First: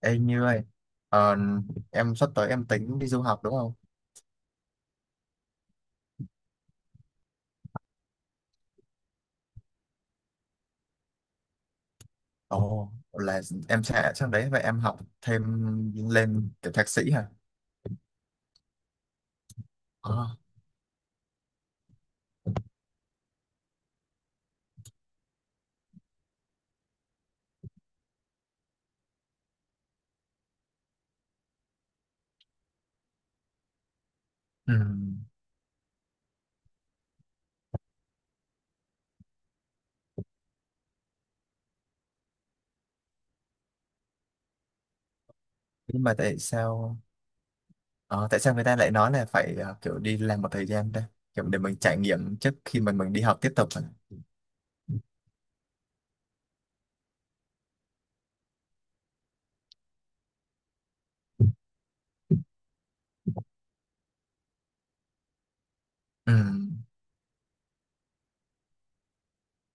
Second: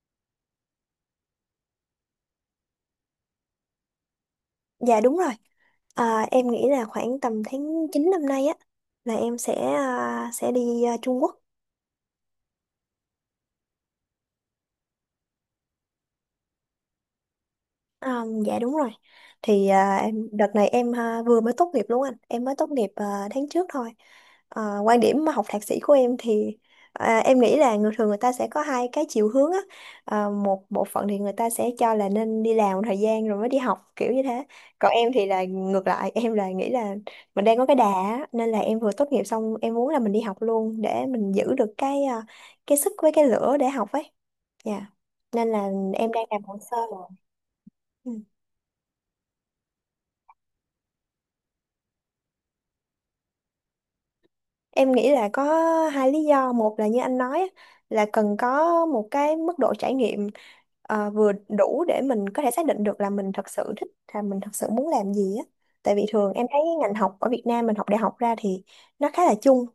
Ê Như ơi, ờ, em sắp tới em tính đi du học đúng không? Dạ đúng rồi. Em nghĩ là khoảng tầm tháng 9 năm nay á là em sẽ sẽ đi Trung Quốc. Ồ, là em sẽ sang đấy và em học thêm lên kiểu thạc sĩ hả? Dạ đúng rồi. Em Ờ, đợt này em vừa mới tốt nghiệp luôn anh. Em mới tốt nghiệp tháng trước thôi. Quan điểm mà học thạc sĩ của em thì em nghĩ là người thường người ta sẽ có hai cái chiều hướng á. Một bộ phận thì người ta sẽ cho là nên đi làm một thời gian rồi mới đi học kiểu như thế. ừ. Còn em thì là ngược lại, em nghĩ là mình đang có cái đà á, nên là em vừa tốt nghiệp xong em muốn là mình đi học luôn để mình giữ được cái cái sức với cái lửa để học ấy. Dạ. Nên là Nhưng em mà đang tại làm hồ sơ sao rồi. Ừ. ờ, tại sao người ta lại nói là phải ờ, kiểu đi làm một thời gian ta? Kiểu để mình trải nghiệm trước khi mình đi học tiếp tục hả? Em nghĩ là có hai lý do. Một là như anh nói á, là cần có một cái mức độ trải nghiệm vừa đủ để mình có thể xác định được là mình thật sự thích là mình thật sự muốn làm gì á. Tại vì thường Ừ. em thấy ngành học ở Việt Nam mình học đại học ra thì nó khá là chung.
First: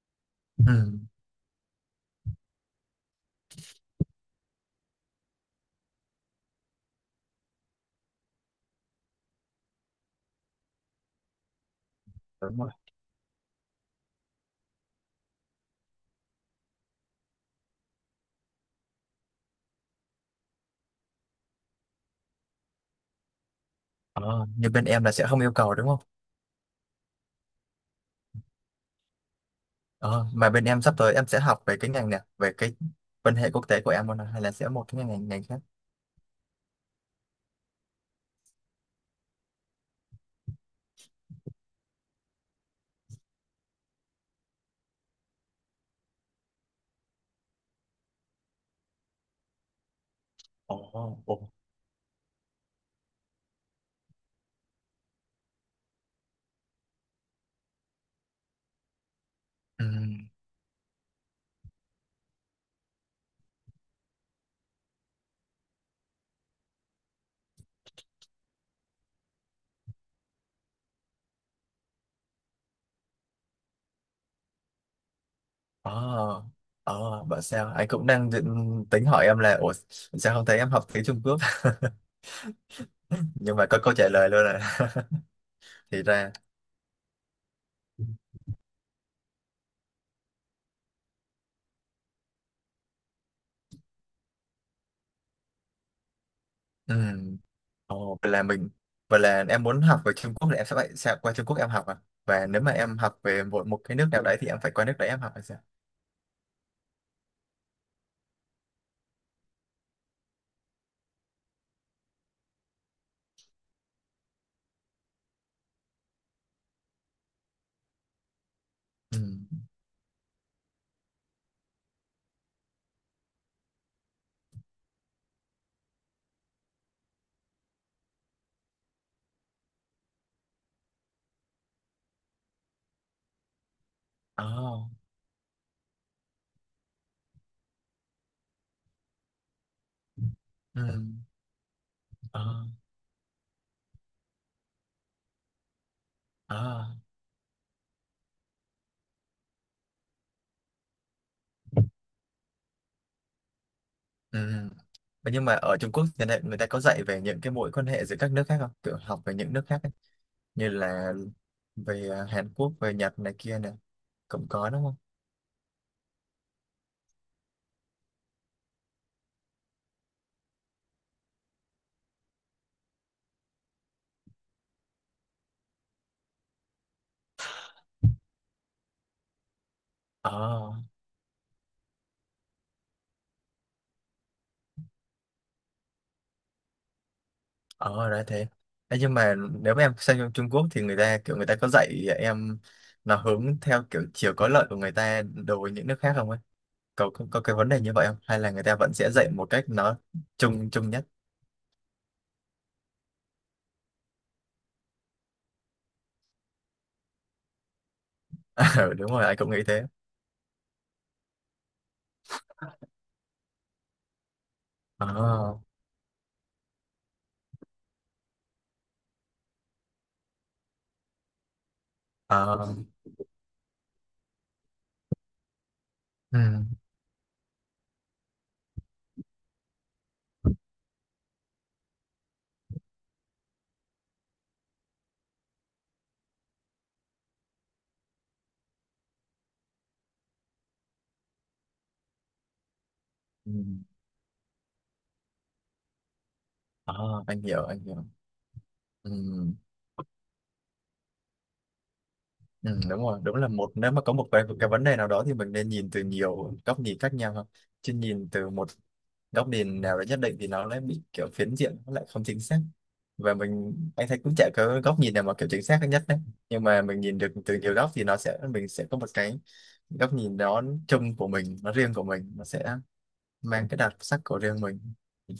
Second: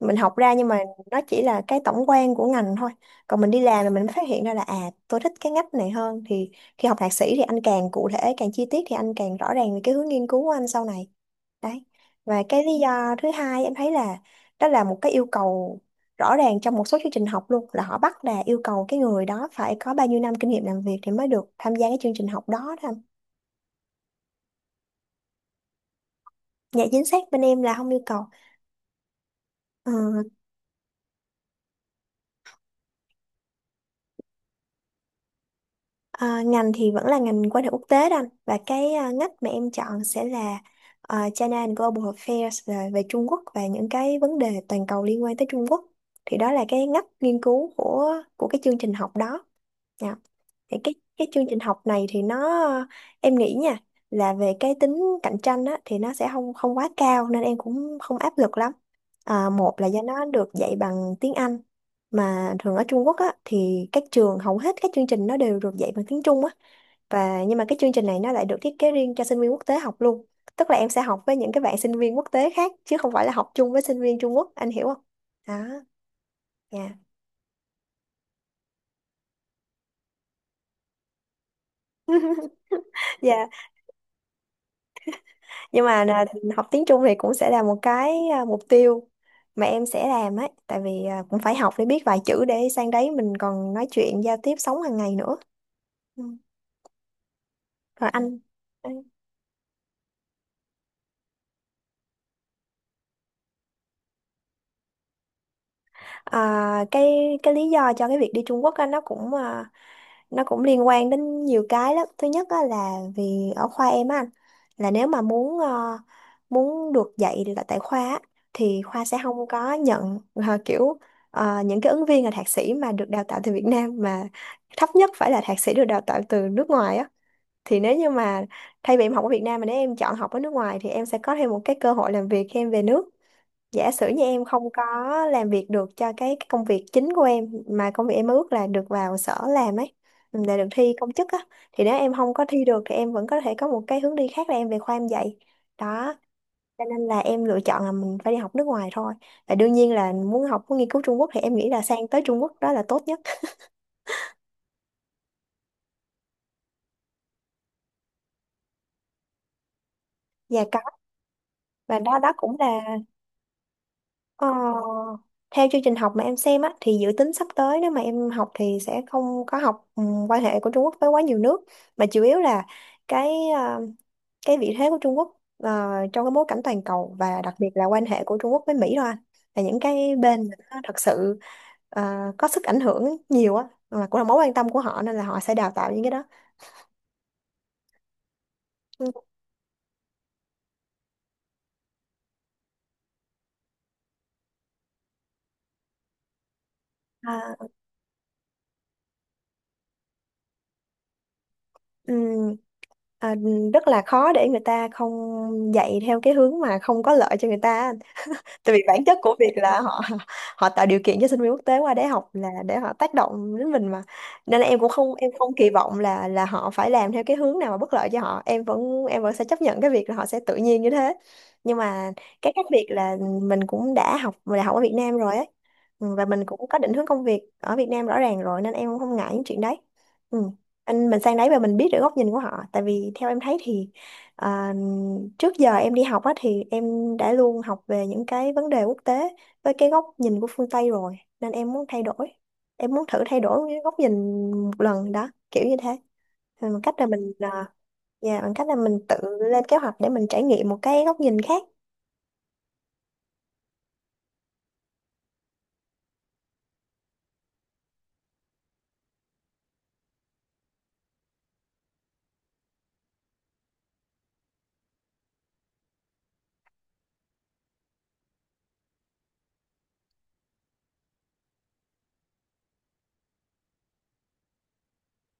Mình học ra nhưng Ừ. mà nó chỉ là cái tổng quan của ngành thôi. Còn mình đi làm là mình mới phát hiện ra là tôi thích cái ngách này hơn thì khi học thạc sĩ thì anh càng cụ thể, càng chi tiết thì anh càng rõ ràng về cái hướng nghiên cứu của anh sau này. Đấy. Và Đúng cái lý rồi. do thứ hai em thấy là đó là một cái yêu cầu rõ ràng trong một số chương trình học luôn là họ bắt là yêu cầu cái người đó phải có bao nhiêu năm kinh nghiệm làm việc thì mới được tham gia cái chương trình học đó đó anh. Ờ, như bên em là sẽ không yêu cầu đúng không? Dạ chính xác bên em là không yêu cầu. Ờ, Ờ, mà bên em sắp tới em sẽ học về cái ngành này, về cái quan hệ quốc tế của em luôn à, hay là sẽ một cái ngành ngành khác? Ngành thì vẫn là ngành quan hệ quốc tế đó anh và cái ngách mà em chọn sẽ là China and Global Affairs, là về Trung Quốc và những cái vấn đề toàn cầu liên quan tới Trung Quốc, thì đó là cái ngách nghiên cứu của cái chương trình học đó. Dạ. Ồ, Thì cái chương ồ. trình học này thì nó em nghĩ nha là về cái tính cạnh tranh á, thì nó sẽ không không quá cao nên em cũng không áp lực lắm. Một Ừ. là do nó được dạy bằng tiếng Anh, mà thường ở Trung Quốc á, thì các trường hầu hết các chương trình nó đều được dạy bằng tiếng Trung á. Và nhưng mà cái chương trình này nó lại được thiết kế riêng cho sinh viên quốc tế học luôn. Tức là em sẽ học với những cái bạn sinh viên quốc tế khác chứ không phải là học chung với sinh viên Trung Quốc, anh hiểu không? Đó, ờ dạ. ờ, bảo sao anh cũng đang định tính hỏi em là ủa sao không thấy em học tiếng Trung Quốc Dạ nhưng mà có câu trả lời luôn rồi. nhưng Thì mà là ra học tiếng Trung thì cũng sẽ là một cái mục tiêu mà em sẽ làm ấy, tại vì cũng phải học để biết vài chữ để sang đấy mình còn nói chuyện giao tiếp sống hàng ngày nữa. Ừ. ừ. Rồi Ồ, anh, vậy là em muốn học về Trung Quốc thì em sẽ phải sẽ qua Trung Quốc em học à, và nếu mà em học về một một cái nước nào đấy thì em phải qua nước đấy em học hay sao? à, cái cái lý do cho cái việc đi Trung Quốc á, nó cũng nó cũng liên quan đến nhiều cái lắm. Thứ nhất á, là vì ở khoa em á anh, là nếu mà muốn muốn được dạy là tại khoa á, thì khoa sẽ Ừ. không có nhận kiểu những cái ứng viên là thạc sĩ mà được đào tạo từ Việt Nam, mà thấp nhất phải là thạc sĩ được đào tạo từ nước ngoài á. Thì nếu như mà thay vì em học ở Việt Nam mà nếu em chọn học ở nước ngoài thì em sẽ có thêm một cái cơ hội làm việc khi em về nước. Giả sử như em Ờ. không có làm việc được cho cái công việc chính của em, mà công việc em ước là được vào sở làm ấy, ừ, để được Ừ. thi công chức á, thì nếu em không Ờ. có thi được thì em vẫn có thể có một cái hướng đi khác là em về khoa em dạy. Đó. Ờ. Cho nên là em lựa chọn là mình phải đi học nước ngoài thôi, và đương nhiên là muốn học muốn nghiên cứu Trung Quốc thì em nghĩ là sang tới Trung Quốc đó là tốt nhất. Ừ. Vậy nhưng mà ở Trung Quốc thì người ta có dạy về những cái mối quan hệ giữa các nước khác không? Kiểu học về những nước khác Và như có, là và về đó à, đó Hàn cũng Quốc, về là. Nhật này kia nè, cũng Ờ, có đúng không? theo chương trình học mà em xem á, thì dự tính sắp tới nếu mà em học thì sẽ không có học quan hệ của Trung Quốc với quá nhiều nước, mà chủ yếu là cái ờ, cái vị thế của Trung Quốc trong cái bối cảnh toàn cầu, và đặc biệt là quan hệ của Trung Quốc với Mỹ thôi anh. Là những cái Ờ. bên mà nó thật sự ờ, có sức ảnh hưởng nhiều á, mà cũng là mối quan tâm của họ nên là họ sẽ đào tạo những cái đó. Ờ ra thế. Ê, nhưng mà nếu mà em sang trong Trung Quốc thì người ta có dạy em nó hướng theo kiểu chiều có lợi của người ta đối với những nước khác không ấy? Có, có Ờ. cái vấn đề như vậy không hay là người ta vẫn sẽ dạy một cách nó chung chung nhất? Ừ. Rất là khó để người ta không dạy theo cái hướng mà không có lợi cho người ta á. Tại vì Ừ, bản đúng chất rồi, của anh cũng việc nghĩ là thế. họ họ tạo điều kiện cho sinh viên quốc tế qua để học là để họ tác động đến mình mà, nên là em cũng không em không Ờ. kỳ vọng là họ phải làm theo cái hướng nào mà bất lợi cho họ. Em vẫn sẽ chấp nhận cái việc là họ sẽ tự nhiên như thế. Nhưng mà cái khác Ờ. biệt là mình cũng đã học đại học ở Việt Nam rồi ấy. Ừ, và mình cũng Ừ. có định hướng công việc ở Việt Nam rõ ràng rồi nên em cũng không ngại những chuyện đấy. Ừ. Anh mình sang đấy và mình biết được góc nhìn của họ, tại vì theo em thấy thì À, trước giờ em đi học á thì em đã luôn học về những cái vấn đề quốc tế với cái góc nhìn của phương Tây rồi, nên em muốn thay đổi, em muốn thử thay Ừ. đổi cái góc nhìn một lần đó kiểu như thế. Rồi bằng cách là Ờ, anh hiểu, anh hiểu. dạ, bằng cách là mình Ừ. tự lên kế hoạch để mình trải nghiệm một cái góc nhìn khác. Ừ, đúng rồi, đúng là một nếu mà có một cái vấn đề nào đó thì mình nên nhìn từ nhiều góc nhìn khác nhau không? Chứ nhìn từ một góc nhìn nào đó nhất định thì nó lại bị kiểu phiến diện, nó lại không chính xác. Và mình anh thấy cũng chả có góc nhìn nào mà kiểu chính xác nhất đấy. Nhưng mà mình nhìn được từ nhiều góc thì nó sẽ mình sẽ có một cái góc nhìn đó chung của mình, nó riêng của mình, nó sẽ mang cái đặc sắc của riêng mình,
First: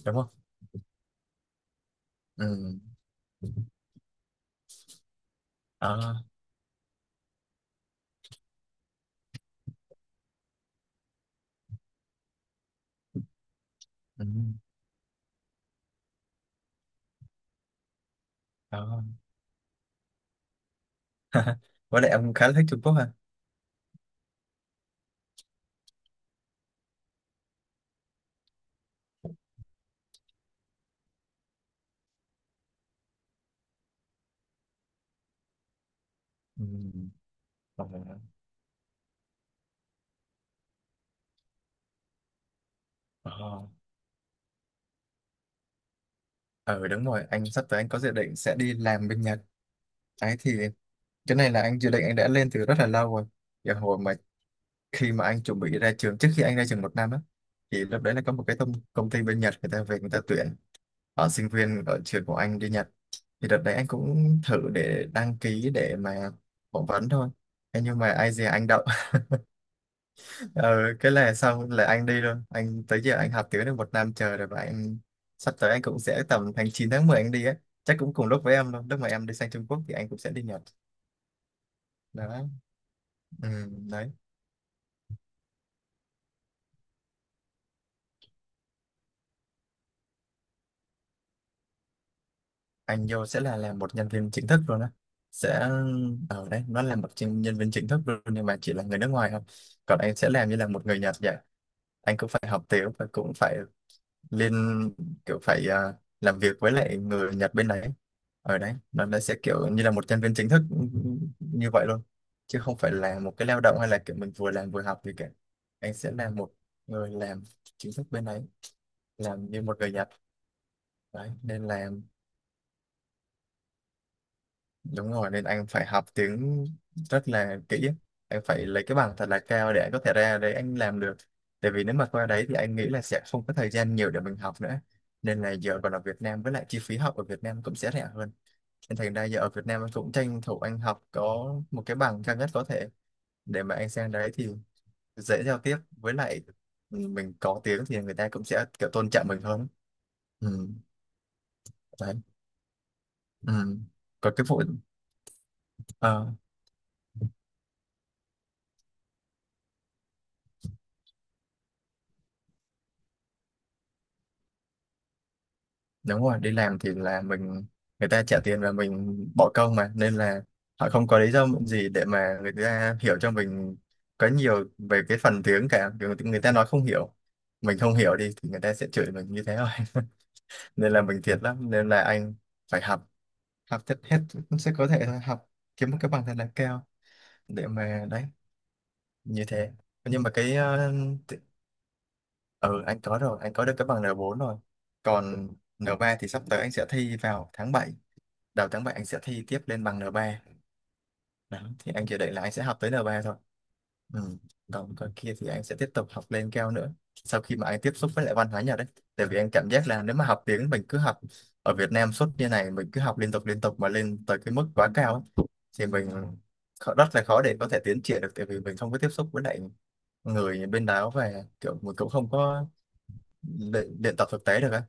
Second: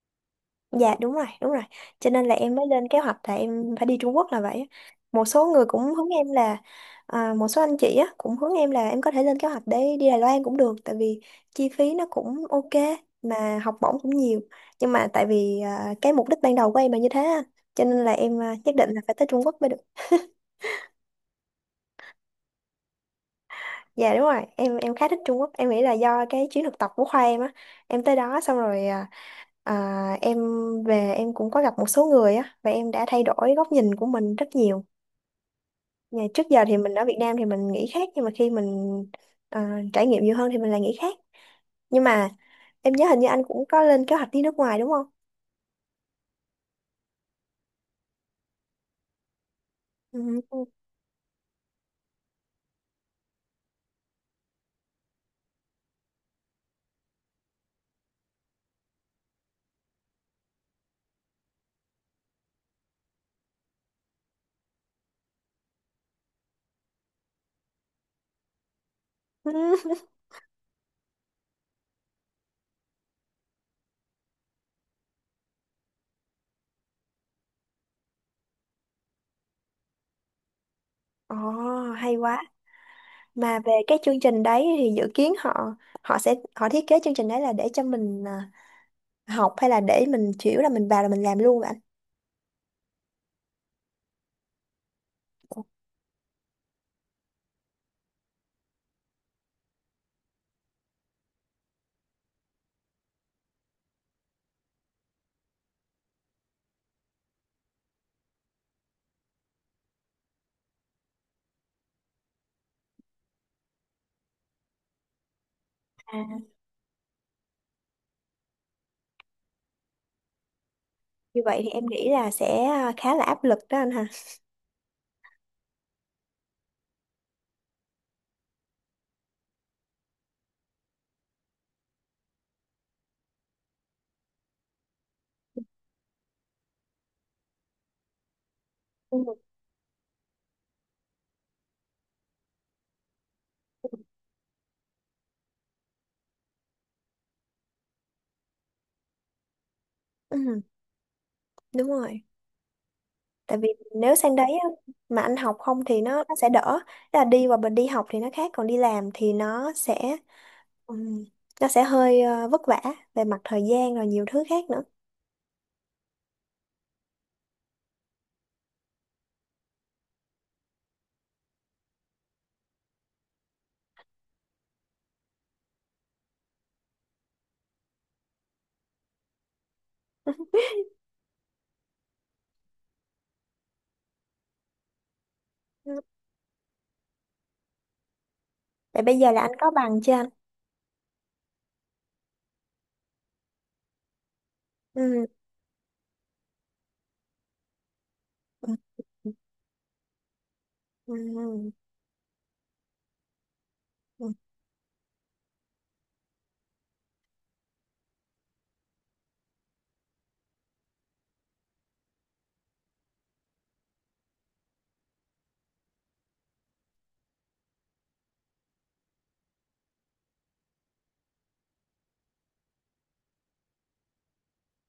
đúng không? Dạ đúng rồi, đúng rồi. Cho nên là Ừ. em mới lên kế hoạch là em phải đi Trung Quốc là vậy á. Một số người cũng hướng Đó. em là một số anh chị á cũng hướng em là em có thể lên kế hoạch để đi Đài Loan cũng được, tại vì chi phí nó cũng ok mà học bổng cũng Ừ. nhiều. Nhưng mà tại vì cái mục đích ban đầu của em là như thế á, cho nên là em nhất định là Đó. phải tới Trung Quốc mới được. Với lại ông khá là thích Trung Quốc hả? Dạ đúng rồi, em khá thích Trung Quốc. Em nghĩ là do cái chuyến thực tập của khoa em á, em tới đó xong rồi, em về em cũng có gặp một số người á và em đã thay đổi góc nhìn của mình rất nhiều. Nhà trước giờ Ừ. thì mình ở Việt Nam thì mình Ờ. nghĩ khác, nhưng mà khi mình trải nghiệm nhiều hơn thì mình lại nghĩ khác. Nhưng mà em nhớ hình như anh Ờ. cũng có lên kế hoạch đi nước ngoài đúng không? Ừ, đúng rồi, anh sắp tới anh có dự định sẽ đi làm bên Nhật. Đấy thì cái này là anh dự định anh đã lên từ rất là lâu rồi. Giờ hồi mà khi mà anh chuẩn bị ra trường, trước khi anh ra trường một năm á, thì lúc đấy là có một cái công ty bên Nhật người ta về người ta tuyển ở sinh viên ở trường của anh đi Nhật. Thì đợt đấy anh cũng thử để đăng ký để mà phỏng vấn thôi. Thế nhưng mà ai dè anh đậu, Ừ. Ừ. ừ, cái là xong là anh đi luôn, anh tới giờ anh học tiếng được một năm trời rồi và anh sắp tới anh cũng sẽ tầm tháng 9 tháng 10 anh đi á, chắc cũng cùng lúc với em luôn, lúc mà em đi sang Trung Quốc thì anh cũng sẽ đi Nhật. Ồ, hay quá. Đó. Ừ, Mà về cái đấy chương trình đấy thì dự kiến họ họ sẽ thiết kế chương trình đấy là để cho học, hay là để mình chỉ là mình vào là mình làm luôn vậy anh? anh vô sẽ là làm một nhân viên chính thức luôn á, sẽ ở đấy nó là một nhân nhân viên chính thức luôn nhưng mà chỉ là người nước ngoài thôi, còn anh sẽ làm như là một người Nhật vậy, anh cũng phải học tiếng và cũng phải lên kiểu phải làm việc với lại người Nhật bên đấy, ở đấy nó sẽ kiểu như là một nhân viên chính thức, ừ, như vậy luôn, chứ không phải là một cái lao động hay là kiểu mình vừa làm vừa học gì cả, anh sẽ À, là một người làm chính thức bên đấy, làm như một người Nhật. Đấy như vậy nên thì em là nghĩ là sẽ khá là áp lực đó anh ha. đúng rồi, nên anh phải học tiếng rất là kỹ, anh phải lấy cái bằng thật là cao để anh có thể ra đấy anh làm được, tại vì nếu mà qua đấy thì anh nghĩ là sẽ không có thời gian nhiều để mình học nữa, nên là giờ còn ở Việt Nam với lại chi phí học ở Việt Nam cũng sẽ rẻ hơn, nên thành ra Ừ. giờ ở Việt Nam anh cũng tranh thủ anh học có một cái bằng cao nhất có thể để mà anh sang đấy thì dễ giao tiếp, với lại mình có tiếng thì người ta cũng sẽ kiểu tôn trọng mình hơn. Ừ, Ừ. đúng Đấy. rồi. Tại vì Ừ. nếu Còn sang cái đấy vụ á, mà anh học không thì nó ờ, nó sẽ đỡ. Tức là đi và mình đi học thì nó khác, còn đi làm thì ừm, nó sẽ hơi vất vả về mặt thời gian rồi nhiều thứ khác nữa. đúng rồi, đi làm thì là mình, người ta trả tiền và mình bỏ công mà, nên là họ không có lý do gì để mà người ta hiểu cho mình có nhiều về cái phần tiếng cả. Kiểu người ta nói không hiểu, mình không hiểu đi thì người ta sẽ chửi mình như thế thôi. Nên là mình thiệt lắm, nên là anh phải học, học tất hết, sẽ có thể là học kiếm Ừ. một cái bằng thật là cao để mà đấy Vậy bây giờ là như anh có thế. bằng chưa Nhưng anh? mà cái t- ừ anh có rồi, anh có được cái bằng N4 rồi, Ừ. còn N3 thì sắp tới anh sẽ thi vào tháng bảy, đầu Ừ. tháng 7 anh sẽ thi tiếp lên bằng N3. Ừ. Đó, thì anh dự định là anh sẽ học tới N3 thôi. Ừ. Ừ. Còn còn kia thì anh sẽ tiếp tục học lên cao nữa sau khi mà anh tiếp xúc với lại văn hóa Nhật đấy, tại vì anh cảm giác là nếu mà học tiếng mình cứ học ở Việt Nam suốt như này, mình cứ học liên tục mà lên tới cái mức quá cao ấy, thì mình rất là khó để có thể tiến triển được, tại vì mình không có tiếp xúc với lại người bên đó và kiểu mình cũng không có luyện tập thực tế được ấy,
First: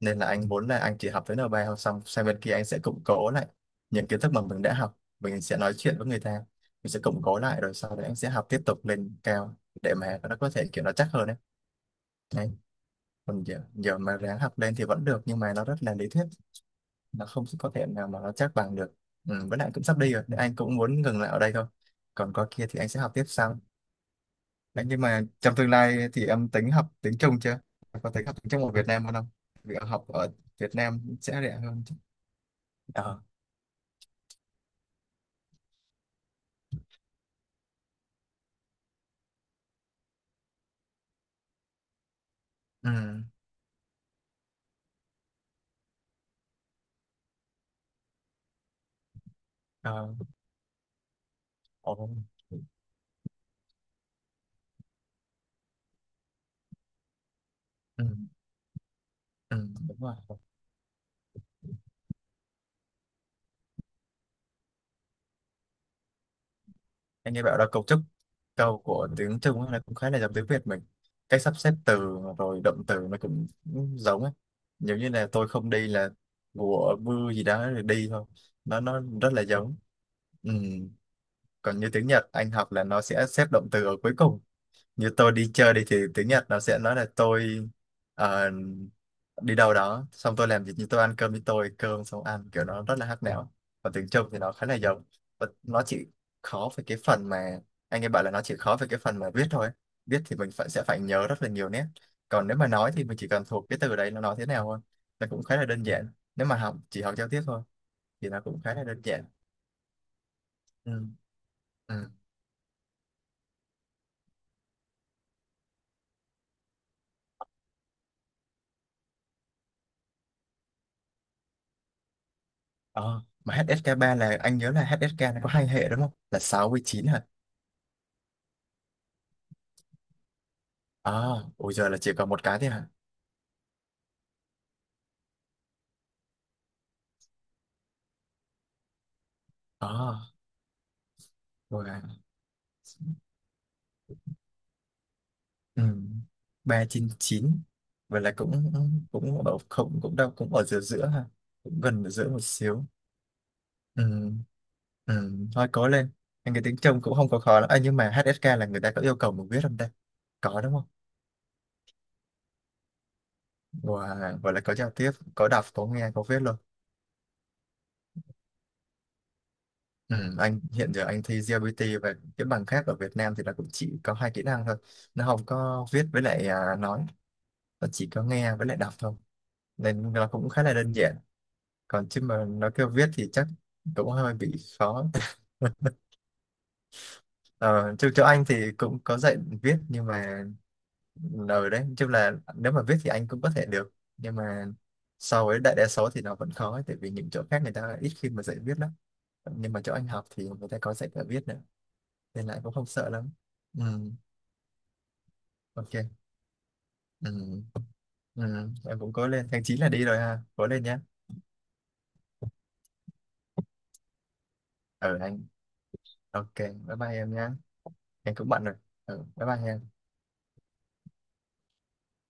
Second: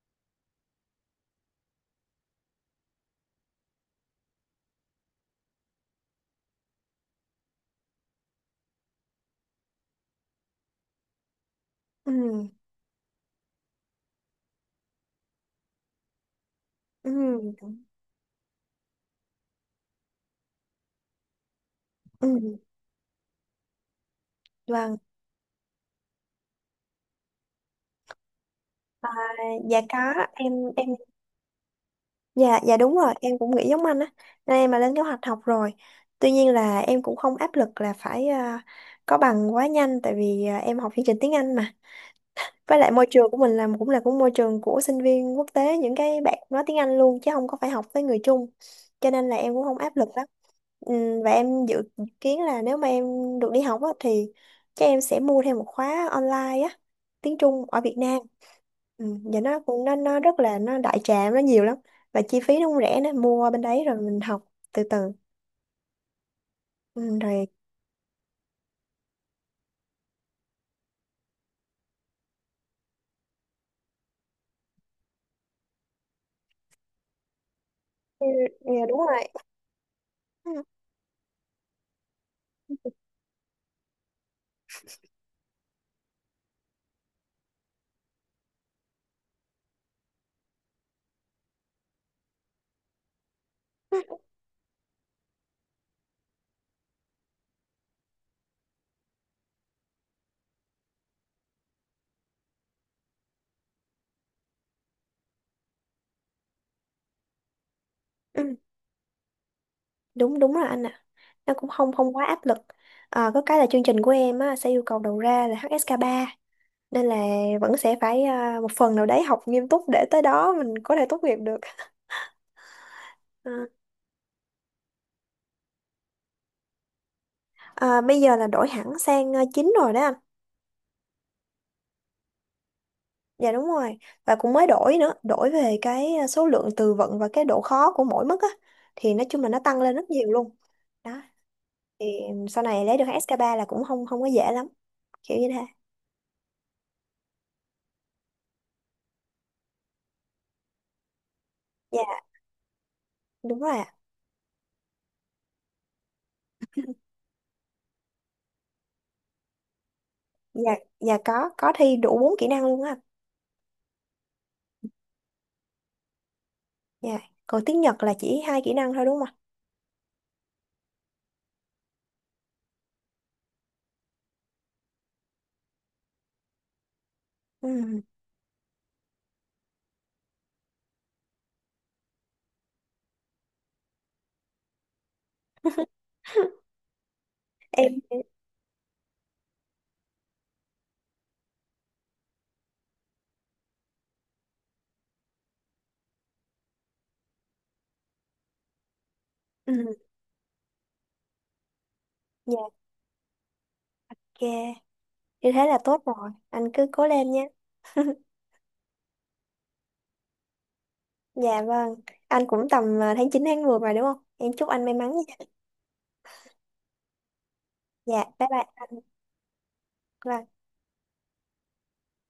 nên là anh muốn là anh chỉ học tới N3 thôi, xong sang bên kia anh sẽ củng cố lại những kiến thức mà mình đã học, mình sẽ nói chuyện với người ta, mình sẽ củng cố lại rồi sau đấy anh sẽ học tiếp tục lên cao để mà nó có thể kiểu nó chắc hơn đấy. Ừ. Đấy. Còn giờ mà ráng học lên thì vẫn được nhưng mà nó rất là lý thuyết, Ừ. nó không có thể nào mà nó chắc bằng được. Ừ, với lại cũng sắp đi rồi nên anh cũng muốn ngừng lại ở đây thôi, còn qua Ừ. kia thì anh sẽ học tiếp sau. Đấy, Vâng, nhưng mà trong tương lai thì em tính học tiếng Trung chưa? Có tính học tiếng Trung ở Việt Nam hơn à, không? dạ Việc có, học ở em Việt em Nam sẽ rẻ hơn chứ. Dạ, dạ đúng rồi, Ờ. em cũng nghĩ giống anh á. Nên em mà lên kế hoạch học rồi. Tuy nhiên là em cũng không áp lực là phải có bằng quá nhanh tại vì em học chương trình tiếng Anh mà. Với lại môi Ừ. trường của mình là cũng là môi trường của sinh viên quốc tế, những cái bạn nói tiếng Anh luôn chứ không có phải học với người Trung. Cho nên là em cũng không áp lực Ờ. lắm. Và em dự Ồ. kiến là nếu mà em được đi học á, thì chắc em sẽ mua thêm một khóa online á, tiếng Trung ở Việt Ừ. Nam. Ừ, và nó Ừ. cũng nó Đúng rồi. nó rất là nó đại trà, nó nhiều lắm, và chi phí nó cũng rẻ nữa, mua bên đấy rồi mình học từ từ. Ừ, Anh nghe rồi bảo là cấu trúc câu của tiếng Trung ấy là cũng khá là giống tiếng Việt mình. Cách sắp xếp từ rồi động từ nó cũng giống ấy. Giống như là tôi không đi là của mưa gì đó rồi đi thôi. ừ, ừ, Nó đúng nó rồi. rất là giống. Ừ. Còn như tiếng Nhật anh học là nó sẽ xếp động từ ở cuối cùng, như tôi đi chơi đi thì tiếng Nhật nó sẽ nói là tôi ờ, đi đâu đó xong tôi làm việc, như tôi ăn cơm với tôi cơm xong ăn, kiểu nó rất là hát nẻo, còn tiếng Trung thì nó khá là giống. Và nó chỉ khó về cái phần mà anh ấy bảo là nó chỉ khó về cái phần mà viết thôi, viết thì mình phải sẽ phải nhớ rất là nhiều nét, còn nếu mà nói thì mình chỉ cần thuộc cái từ đấy nó nói thế nào thôi, nó cũng khá là đơn giản, nếu mà học chỉ học giao tiếp thôi thì nó Ừ, cũng khá là đơn giản. đúng đúng là anh ạ, Ừ. nó cũng không Ừ. không quá áp lực. Có cái là chương trình của em á, sẽ yêu cầu đầu ra là HSK3, nên là vẫn sẽ phải một phần nào đấy học nghiêm túc để tới đó mình có thể tốt nghiệp được. Ờ, mà à, HSK ba là anh nhớ là HSK nó có hai hệ đúng không, là 6 với 9? Bây giờ là đổi hẳn sang chính rồi đó anh. À, ôi giờ là chỉ còn một cái thế hả? Dạ đúng rồi. Và cũng mới đổi nữa, đổi về cái số lượng từ vựng và cái độ khó của mỗi mức á, thì nói chung là nó tăng lên rất À nhiều luôn. Đó, rồi à. thì sau này lấy được SK3 là cũng không không có dễ lắm, kiểu như thế. Ừ. Ba trên chín, vậy là cũng cũng ở không cũng đâu cũng ở giữa giữa ha, cũng Dạ, gần ở giữa một xíu. đúng rồi ạ. Ừ. Ừ, thôi cố lên. Anh cái tiếng trông cũng không có khó lắm, à, nhưng mà HSK là người ta có yêu cầu mình viết không ta? Có đúng Dạ, không? dạ có thi đủ 4 kỹ năng luôn á. Wow, vậy là có giao tiếp, có đọc, có nghe, có viết luôn. Dạ. Còn tiếng Nhật là chỉ hai kỹ năng thôi đúng không ạ? Ừ. Anh hiện giờ anh thi GLBT và cái bằng khác ở Việt Nam thì nó cũng chỉ có hai kỹ năng thôi, nó không có viết với lại nói, nó Ừ. chỉ có nghe với lại đọc thôi, nên nó cũng khá là đơn giản. Còn chứ mà nó kêu viết thì chắc cũng hơi bị khó. Ờ, Em chứ chỗ anh thì cũng có dạy viết, nhưng mà ở đấy chung là nếu mà viết thì anh cũng có thể được, nhưng mà so với đại đa số thì nó vẫn khó ấy, tại vì những chỗ khác người ta ít khi mà dạy viết lắm, nhưng mà chỗ ừ. anh học thì người ta có dạy cả viết nữa, nên Dạ lại cũng không sợ lắm. Ừ, ok. Như thế là ok. tốt rồi. Anh cứ cố lên nha. Ừ, ừ, em cũng cố lên, tháng 9 là đi rồi ha, cố lên nhé. Dạ vâng. Anh cũng tầm tháng 9 tháng 10 mà đúng không? Em chúc anh may mắn Ở anh. nha. Ok, bye bye em nhé. Dạ, Anh bye cũng bận rồi, ừ, bye bye em. bye.